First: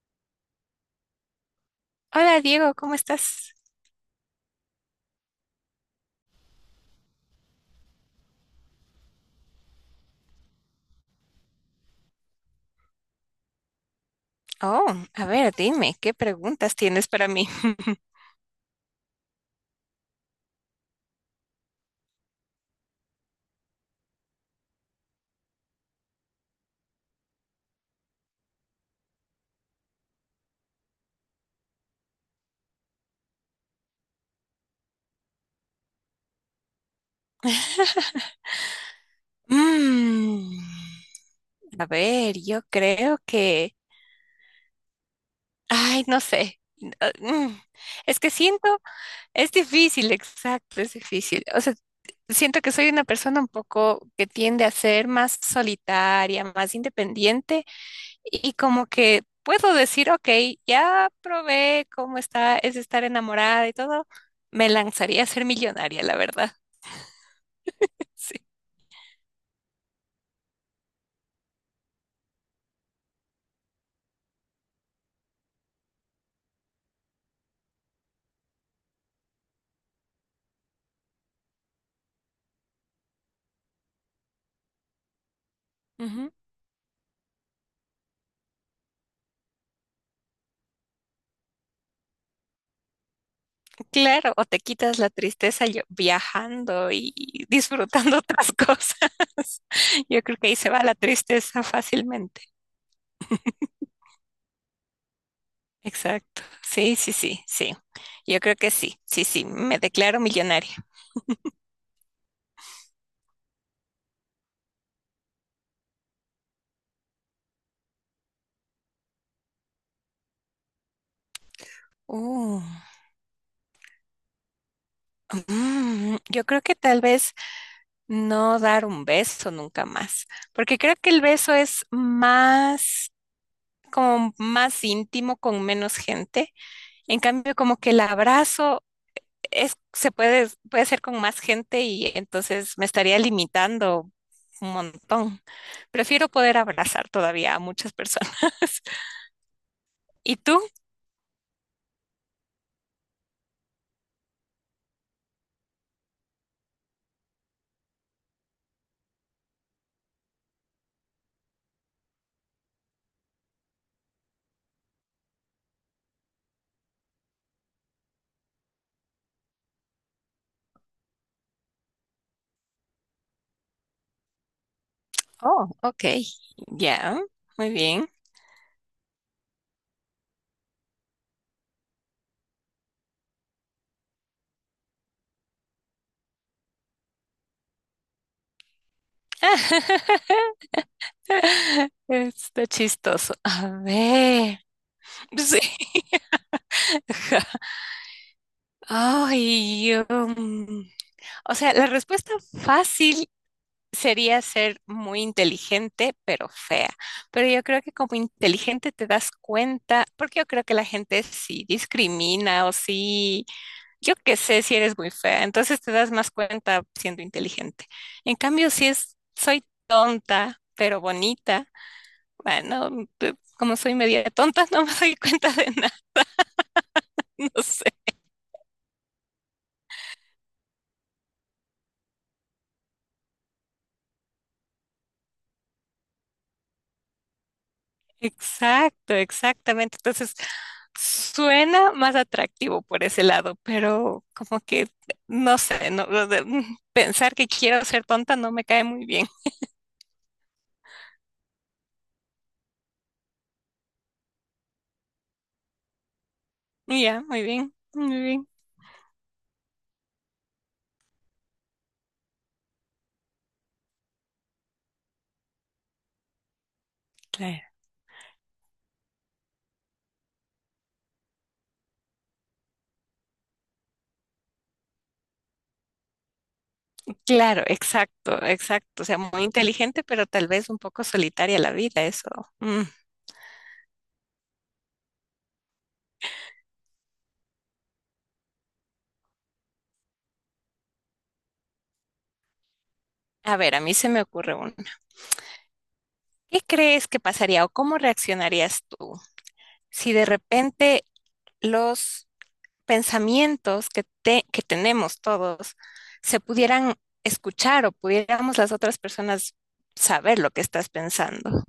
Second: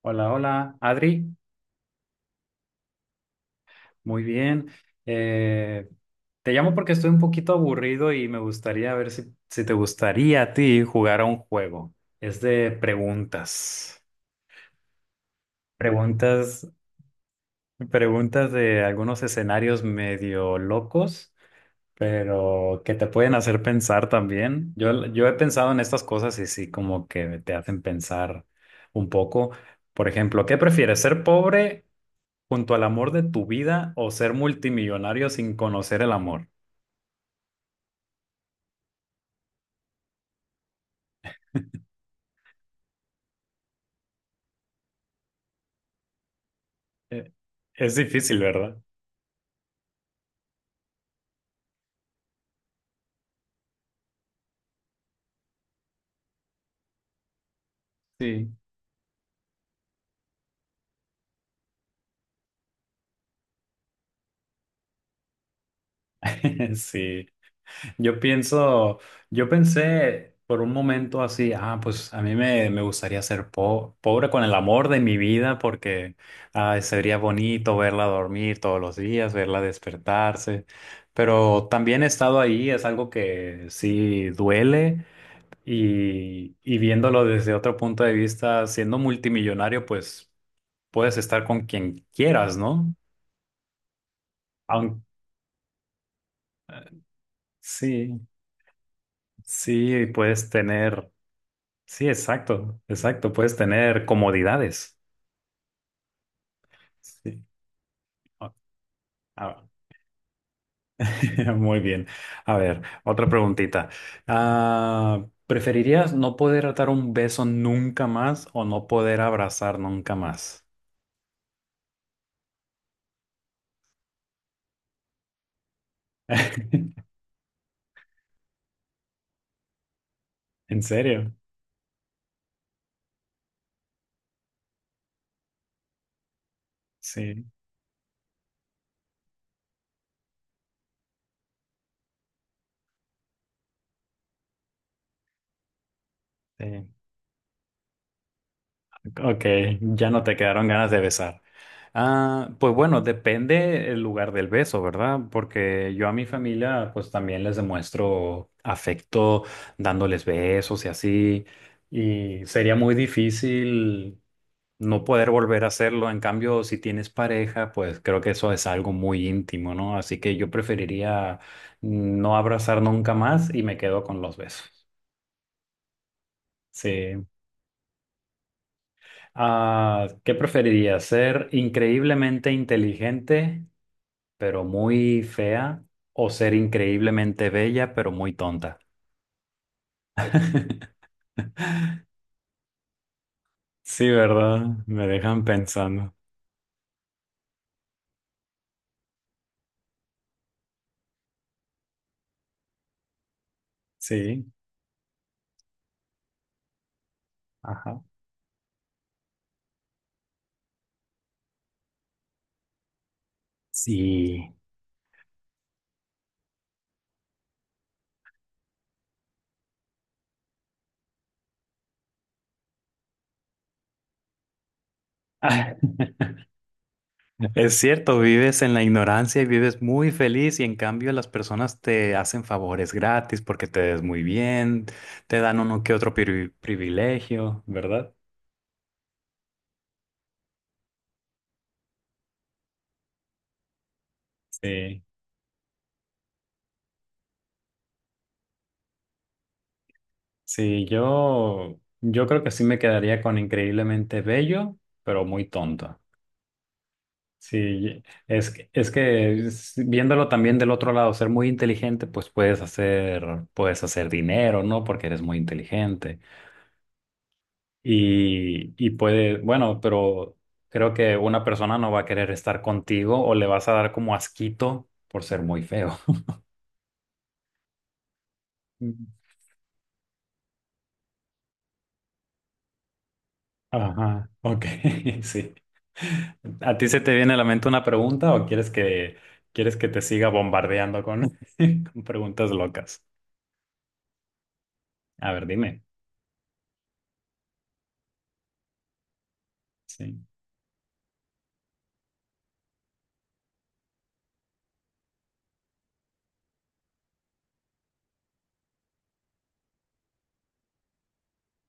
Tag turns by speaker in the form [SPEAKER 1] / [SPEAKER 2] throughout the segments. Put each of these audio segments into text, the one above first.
[SPEAKER 1] Hola, hola, Adri.
[SPEAKER 2] Hola Diego, ¿cómo estás?
[SPEAKER 1] Muy bien. Eh, Te llamo porque estoy un poquito aburrido y me gustaría ver si te gustaría a ti jugar a un juego. Es de preguntas.
[SPEAKER 2] Oh, a ver, dime, ¿qué
[SPEAKER 1] Preguntas,
[SPEAKER 2] preguntas tienes para mí?
[SPEAKER 1] preguntas de algunos escenarios medio locos, pero que te pueden hacer pensar también. Yo he pensado en estas cosas y sí, como que te hacen pensar un poco. Por ejemplo, ¿qué prefieres, ser pobre junto al amor de tu vida o ser multimillonario sin conocer el amor?
[SPEAKER 2] Mm, a ver, ay, no sé. ah,
[SPEAKER 1] Eh,
[SPEAKER 2] mm,
[SPEAKER 1] Es
[SPEAKER 2] Es que
[SPEAKER 1] difícil,
[SPEAKER 2] siento,
[SPEAKER 1] ¿verdad?
[SPEAKER 2] es difícil, exacto, es difícil. O sea, siento que soy una persona un poco que tiende a ser más solitaria, más independiente
[SPEAKER 1] Sí.
[SPEAKER 2] y como que puedo decir, ok, ya probé cómo está, es estar enamorada y todo. Me lanzaría a ser millonaria, la verdad.
[SPEAKER 1] Sí, yo
[SPEAKER 2] Sí.
[SPEAKER 1] pienso, yo pensé por un momento así, ah, pues a mí me gustaría ser pobre con el amor de mi vida, porque ah, sería bonito verla dormir todos los días, verla despertarse, pero también he estado ahí, es algo que sí duele.
[SPEAKER 2] Ujú.
[SPEAKER 1] Y viéndolo desde otro punto de vista, siendo multimillonario, pues puedes estar con quien quieras, ¿no?
[SPEAKER 2] Claro, o te quitas
[SPEAKER 1] Aunque
[SPEAKER 2] la tristeza viajando y disfrutando
[SPEAKER 1] sí,
[SPEAKER 2] otras cosas.
[SPEAKER 1] sí,
[SPEAKER 2] Yo creo que
[SPEAKER 1] puedes
[SPEAKER 2] ahí se va la
[SPEAKER 1] tener,
[SPEAKER 2] tristeza
[SPEAKER 1] sí,
[SPEAKER 2] fácilmente.
[SPEAKER 1] exacto, exacto, puedes tener comodidades.
[SPEAKER 2] Exacto. Sí, sí,
[SPEAKER 1] Sí.
[SPEAKER 2] sí, sí. Yo
[SPEAKER 1] Ah,
[SPEAKER 2] creo que sí, sí, sí.
[SPEAKER 1] ah,
[SPEAKER 2] Me declaro millonaria.
[SPEAKER 1] muy bien. A ver, otra preguntita. Ah, ¿preferirías no poder dar un beso nunca más o no poder abrazar nunca más?
[SPEAKER 2] Uh, yo creo que tal vez no dar un beso nunca más, porque
[SPEAKER 1] ¿En
[SPEAKER 2] creo que el
[SPEAKER 1] serio?
[SPEAKER 2] beso es más, como más íntimo con menos gente. En
[SPEAKER 1] Sí,
[SPEAKER 2] cambio, como que el abrazo es, se puede, puede ser con más gente y entonces me estaría limitando un montón. Prefiero poder
[SPEAKER 1] sí.
[SPEAKER 2] abrazar todavía a muchas personas.
[SPEAKER 1] Ok, ya no te
[SPEAKER 2] ¿Y tú?
[SPEAKER 1] quedaron ganas de besar. Ah, pues bueno, depende el lugar del beso, ¿verdad? Porque yo a mi familia pues también les demuestro afecto dándoles besos y así, y sería muy difícil no poder volver a hacerlo. En cambio, si tienes pareja, pues creo que eso es algo muy íntimo, ¿no? Así que yo preferiría no abrazar nunca más y me quedo con los besos.
[SPEAKER 2] Oh, ok. Ya,
[SPEAKER 1] Sí.
[SPEAKER 2] muy bien.
[SPEAKER 1] Ah, ¿qué preferirías? ¿Ser increíblemente inteligente, pero muy fea? ¿O ser increíblemente bella, pero muy tonta?
[SPEAKER 2] Está chistoso. A
[SPEAKER 1] Sí, ¿verdad?
[SPEAKER 2] ver.
[SPEAKER 1] Me dejan
[SPEAKER 2] Sí.
[SPEAKER 1] pensando.
[SPEAKER 2] Ay, um, o sea, la respuesta fácil sería
[SPEAKER 1] Sí,
[SPEAKER 2] ser muy inteligente, pero fea. Pero yo creo que
[SPEAKER 1] ajá.
[SPEAKER 2] como inteligente te das cuenta, porque yo creo que la gente sí discrimina o sí, yo qué
[SPEAKER 1] Sí.
[SPEAKER 2] sé si eres muy fea, entonces te das más cuenta siendo inteligente. En cambio, si es, soy tonta, pero bonita, bueno, como soy media tonta, no me doy cuenta de
[SPEAKER 1] Ah,
[SPEAKER 2] nada, no
[SPEAKER 1] es
[SPEAKER 2] sé.
[SPEAKER 1] cierto, vives en la ignorancia y vives muy feliz, y en cambio las personas te hacen favores gratis porque te ves muy bien, te dan uno que otro privilegio, ¿verdad?
[SPEAKER 2] Exacto, exactamente. Entonces, suena más atractivo por ese lado, pero como que
[SPEAKER 1] Sí.
[SPEAKER 2] no sé, no, pensar que quiero ser tonta no me cae muy bien.
[SPEAKER 1] Sí, yo creo que sí me quedaría con increíblemente bello, pero muy tonto.
[SPEAKER 2] Ya, muy bien,
[SPEAKER 1] Sí,
[SPEAKER 2] muy bien.
[SPEAKER 1] es, es que viéndolo también del otro lado, ser muy inteligente, pues puedes hacer dinero, ¿no? Porque eres muy inteligente.
[SPEAKER 2] Claro.
[SPEAKER 1] Y puede, bueno, pero creo que una persona no va a querer estar contigo o le vas a dar como asquito por ser muy feo.
[SPEAKER 2] Claro, exacto, exacto. O sea, muy inteligente, pero tal vez un poco solitaria la vida, eso. Mm.
[SPEAKER 1] Ajá, ok, sí. ¿A ti se te viene a la mente una pregunta o quieres quieres que te siga bombardeando con, con preguntas locas?
[SPEAKER 2] A ver, a mí se me ocurre uno.
[SPEAKER 1] A ver, dime.
[SPEAKER 2] ¿Qué crees que pasaría o cómo reaccionarías tú si de
[SPEAKER 1] Sí.
[SPEAKER 2] repente los pensamientos que tenemos todos se pudieran escuchar o pudiéramos las otras personas saber lo que estás pensando.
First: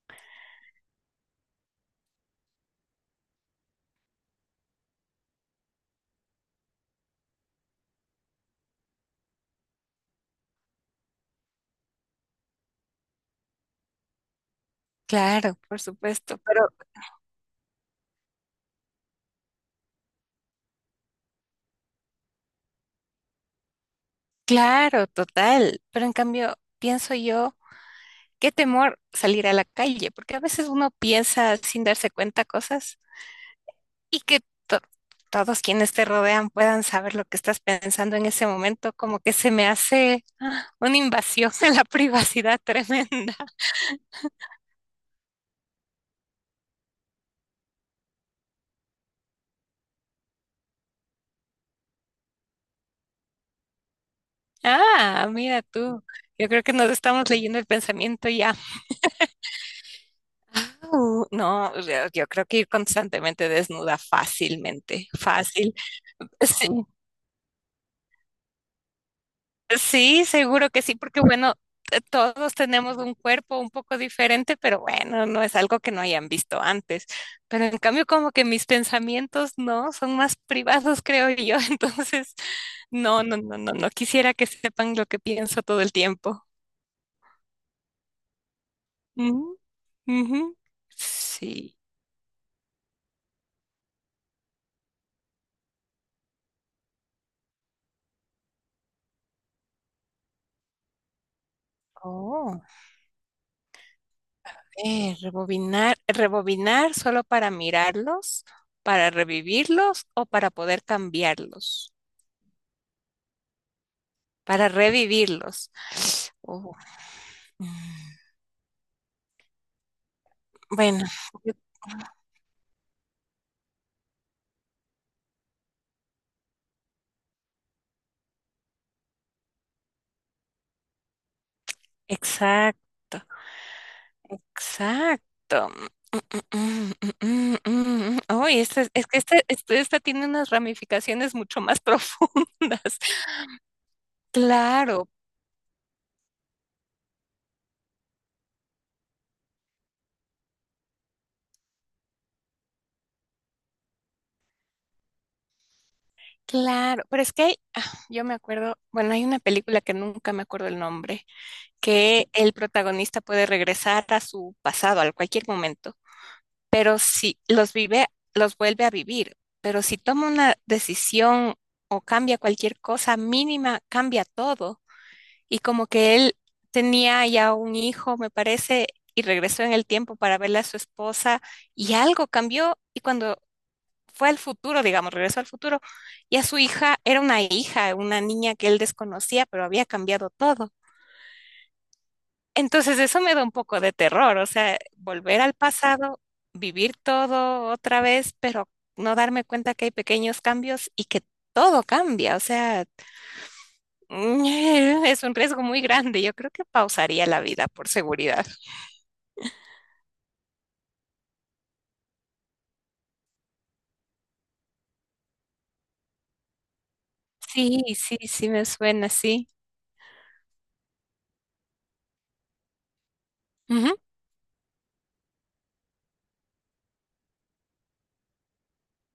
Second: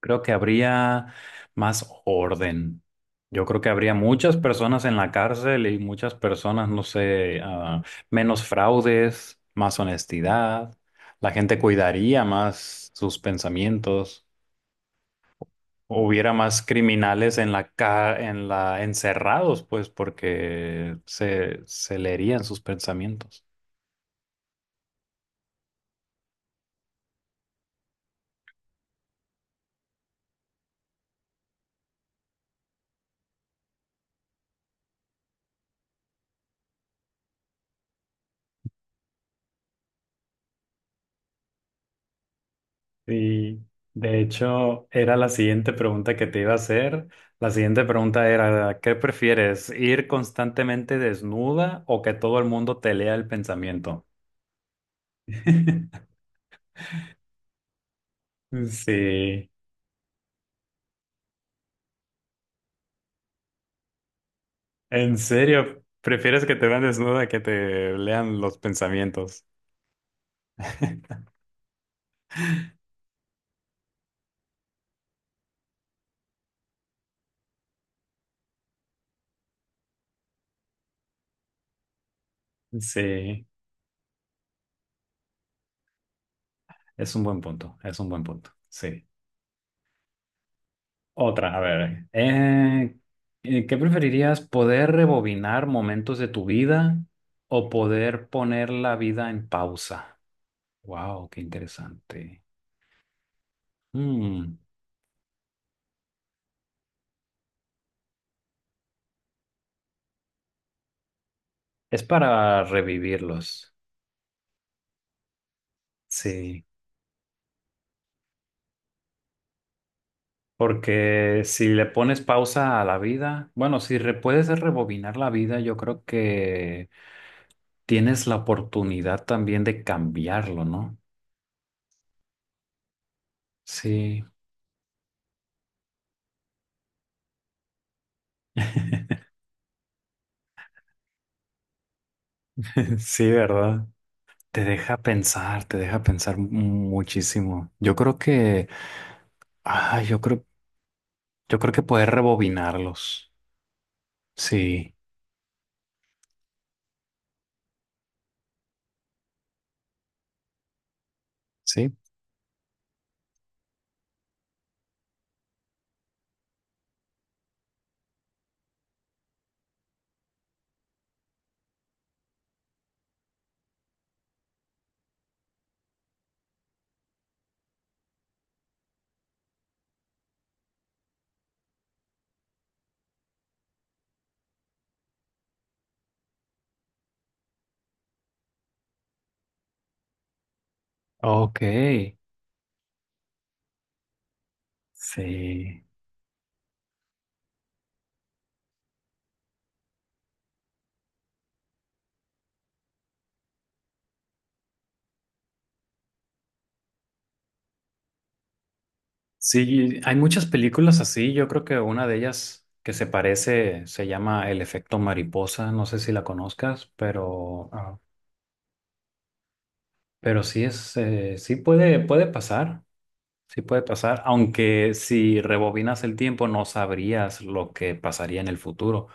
[SPEAKER 1] Creo que habría más orden. Yo creo que habría muchas personas en la cárcel y muchas personas, no sé, ah, menos fraudes, más honestidad. La gente cuidaría más sus pensamientos.
[SPEAKER 2] Claro, por
[SPEAKER 1] Hubiera
[SPEAKER 2] supuesto,
[SPEAKER 1] más
[SPEAKER 2] pero
[SPEAKER 1] criminales en la ca en la encerrados, pues, porque se leerían sus pensamientos.
[SPEAKER 2] claro, total. Pero en cambio, pienso yo, qué temor salir a la calle, porque a veces uno piensa sin darse cuenta cosas. Y que to- todos quienes te rodean puedan saber lo que estás pensando en ese momento, como que se me hace una invasión en la privacidad tremenda.
[SPEAKER 1] Y de hecho, era la siguiente pregunta que te iba a hacer. La siguiente pregunta era, ¿qué prefieres? ¿Ir constantemente desnuda o que todo el mundo te lea el pensamiento?
[SPEAKER 2] Ah, mira tú, yo creo que nos estamos leyendo el pensamiento ya.
[SPEAKER 1] Sí,
[SPEAKER 2] Au, no, yo creo que ir constantemente desnuda fácilmente,
[SPEAKER 1] en
[SPEAKER 2] fácil.
[SPEAKER 1] serio, prefieres que te
[SPEAKER 2] Sí,
[SPEAKER 1] vean desnuda que te lean los pensamientos.
[SPEAKER 2] sí, seguro que sí, porque bueno, todos tenemos un cuerpo un poco diferente, pero bueno, no es algo que no hayan visto antes. Pero en cambio, como que mis pensamientos no son más privados, creo yo. Entonces, no, no,
[SPEAKER 1] Sí,
[SPEAKER 2] no, no, no quisiera que sepan lo que pienso todo el tiempo.
[SPEAKER 1] es un buen punto, es un buen punto. Sí.
[SPEAKER 2] Ujú, ujú.
[SPEAKER 1] Otra, a
[SPEAKER 2] Sí.
[SPEAKER 1] ver, ¿qué preferirías? ¿Poder rebobinar momentos de tu vida o poder poner la vida en pausa? Wow, qué interesante.
[SPEAKER 2] Oh,
[SPEAKER 1] Mm,
[SPEAKER 2] rebobinar, rebobinar solo para mirarlos, para revivirlos o para poder cambiarlos,
[SPEAKER 1] es para revivirlos,
[SPEAKER 2] para revivirlos.
[SPEAKER 1] sí,
[SPEAKER 2] Oh. Bueno,
[SPEAKER 1] porque
[SPEAKER 2] yo-
[SPEAKER 1] si le pones pausa a la vida, bueno, si puedes rebobinar la vida, yo creo que tienes la oportunidad también de cambiarlo, ¿no?
[SPEAKER 2] exacto,
[SPEAKER 1] Sí,
[SPEAKER 2] exacto. Mm, mm, mm, mm, mm. Uy, esta es que esta, esta tiene unas ramificaciones mucho más profundas.
[SPEAKER 1] sí, ¿verdad?
[SPEAKER 2] Claro,
[SPEAKER 1] Te deja pensar muchísimo. Yo creo que, ah, yo creo que poder rebobinarlos. Sí,
[SPEAKER 2] claro, pero es que yo me acuerdo, bueno, hay una película que nunca me acuerdo el nombre,
[SPEAKER 1] sí.
[SPEAKER 2] que el protagonista puede regresar a su pasado, a cualquier momento. Pero si los vive, los vuelve a vivir. Pero si toma una decisión o cambia cualquier cosa mínima, cambia todo. Y como que él tenía ya un hijo, me parece, y regresó en el tiempo para verle a su esposa y algo cambió y cuando fue al futuro, digamos, regresó al futuro, ya su hija era una hija, una niña que él desconocía, pero había cambiado todo.
[SPEAKER 1] Ok.
[SPEAKER 2] Entonces eso me da un poco de terror, o sea, volver al
[SPEAKER 1] Sí.
[SPEAKER 2] pasado, vivir todo otra vez, pero no darme cuenta que hay pequeños cambios y que todo cambia, o sea, es un riesgo muy grande. Yo creo que pausaría la vida por seguridad.
[SPEAKER 1] Sí, hay muchas películas así. Yo creo que una de ellas que se parece se llama El efecto mariposa. No sé si la conozcas, pero,
[SPEAKER 2] Sí,
[SPEAKER 1] ah,
[SPEAKER 2] sí, sí me suena así.
[SPEAKER 1] pero sí es, sí puede, puede pasar. Sí puede
[SPEAKER 2] Ujú.
[SPEAKER 1] pasar, aunque si rebobinas el tiempo no sabrías lo que pasaría en el futuro.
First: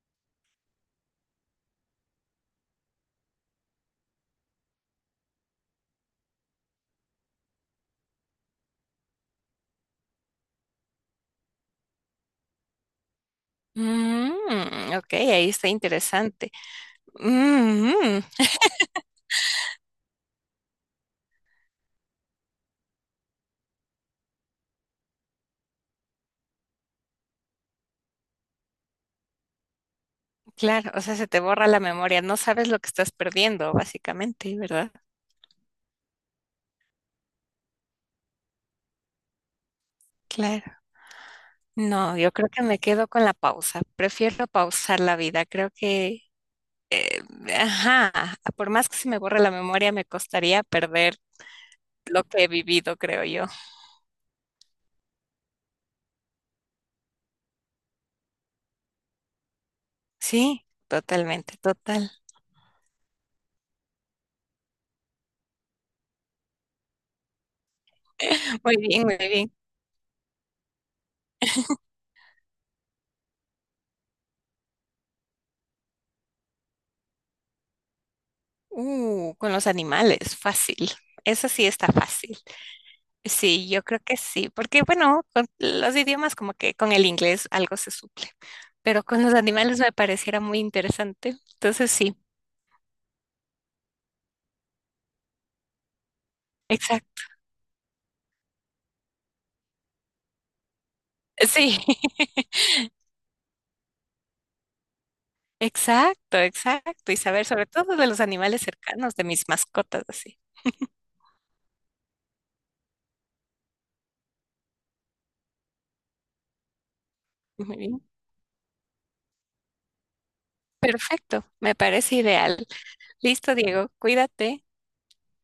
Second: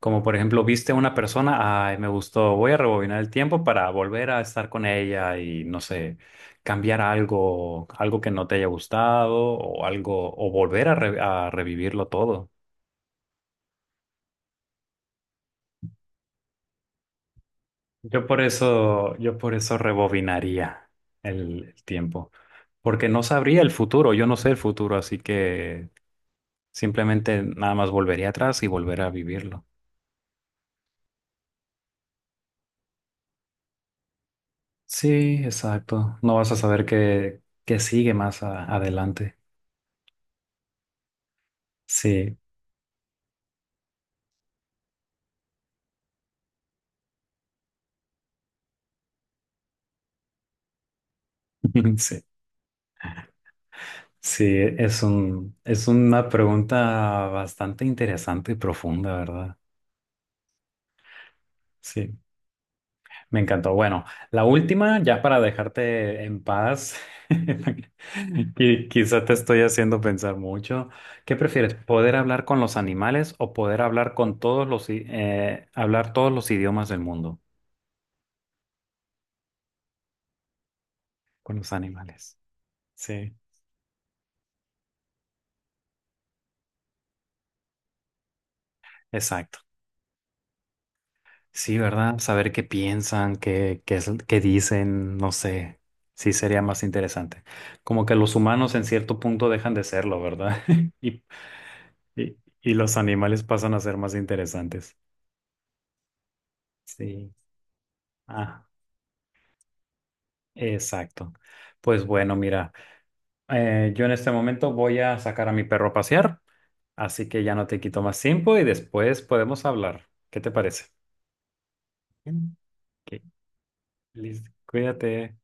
[SPEAKER 1] Como por ejemplo, viste a una persona, ay, me gustó, voy a rebobinar el tiempo para volver a estar con ella y no sé, cambiar algo, algo que no te haya gustado o algo, o volver a, a revivirlo todo.
[SPEAKER 2] Mm, ok, ahí está interesante. Mm,
[SPEAKER 1] Yo por eso rebobinaría el tiempo, porque no sabría el futuro, yo no sé el futuro, así que simplemente nada más volvería atrás y volver a vivirlo.
[SPEAKER 2] claro, o sea, se te borra la memoria, no sabes lo que estás perdiendo, básicamente, ¿verdad?
[SPEAKER 1] Sí, exacto. No vas a saber qué sigue más adelante.
[SPEAKER 2] Claro. No, yo
[SPEAKER 1] Sí,
[SPEAKER 2] creo que me quedo con la pausa. Prefiero pausar la vida. Creo que, ajá, por más que se me borre la memoria, me costaría perder
[SPEAKER 1] sí,
[SPEAKER 2] lo que he vivido, creo yo.
[SPEAKER 1] sí, es un, es una pregunta bastante interesante y profunda, ¿verdad?
[SPEAKER 2] Sí, totalmente, total.
[SPEAKER 1] Sí, me encantó. Bueno, la última, ya para dejarte en paz,
[SPEAKER 2] Muy
[SPEAKER 1] y
[SPEAKER 2] bien, muy
[SPEAKER 1] quizá te
[SPEAKER 2] bien.
[SPEAKER 1] estoy haciendo pensar mucho. ¿Qué prefieres, poder hablar con los animales o poder hablar con todos los, hablar todos los idiomas del mundo?
[SPEAKER 2] Con los animales, fácil. Eso
[SPEAKER 1] Con
[SPEAKER 2] sí
[SPEAKER 1] los
[SPEAKER 2] está
[SPEAKER 1] animales.
[SPEAKER 2] fácil.
[SPEAKER 1] Sí,
[SPEAKER 2] Sí, yo creo que sí, porque bueno, con los idiomas como que con el inglés algo se suple, pero con los
[SPEAKER 1] exacto.
[SPEAKER 2] animales me pareciera muy interesante.
[SPEAKER 1] Sí,
[SPEAKER 2] Entonces sí,
[SPEAKER 1] ¿verdad? Saber qué piensan, qué, qué, qué dicen, no sé. Sí, sería más
[SPEAKER 2] exacto.
[SPEAKER 1] interesante. Como que los humanos en cierto punto dejan de serlo, ¿verdad? Y,
[SPEAKER 2] Sí.
[SPEAKER 1] y, y los animales pasan a ser más interesantes.
[SPEAKER 2] Exacto, exacto. Y
[SPEAKER 1] Sí.
[SPEAKER 2] saber sobre todo de los animales
[SPEAKER 1] Ah,
[SPEAKER 2] cercanos, de mis mascotas, así.
[SPEAKER 1] exacto. Pues bueno, mira, yo en este momento voy a sacar a mi perro a pasear, así que ya no
[SPEAKER 2] Muy
[SPEAKER 1] te quito
[SPEAKER 2] bien.
[SPEAKER 1] más tiempo y después podemos hablar. ¿Qué te parece?
[SPEAKER 2] Perfecto, me parece
[SPEAKER 1] Bien.
[SPEAKER 2] ideal.
[SPEAKER 1] Ok,
[SPEAKER 2] Listo, Diego,
[SPEAKER 1] listo.
[SPEAKER 2] cuídate.
[SPEAKER 1] Cuídate.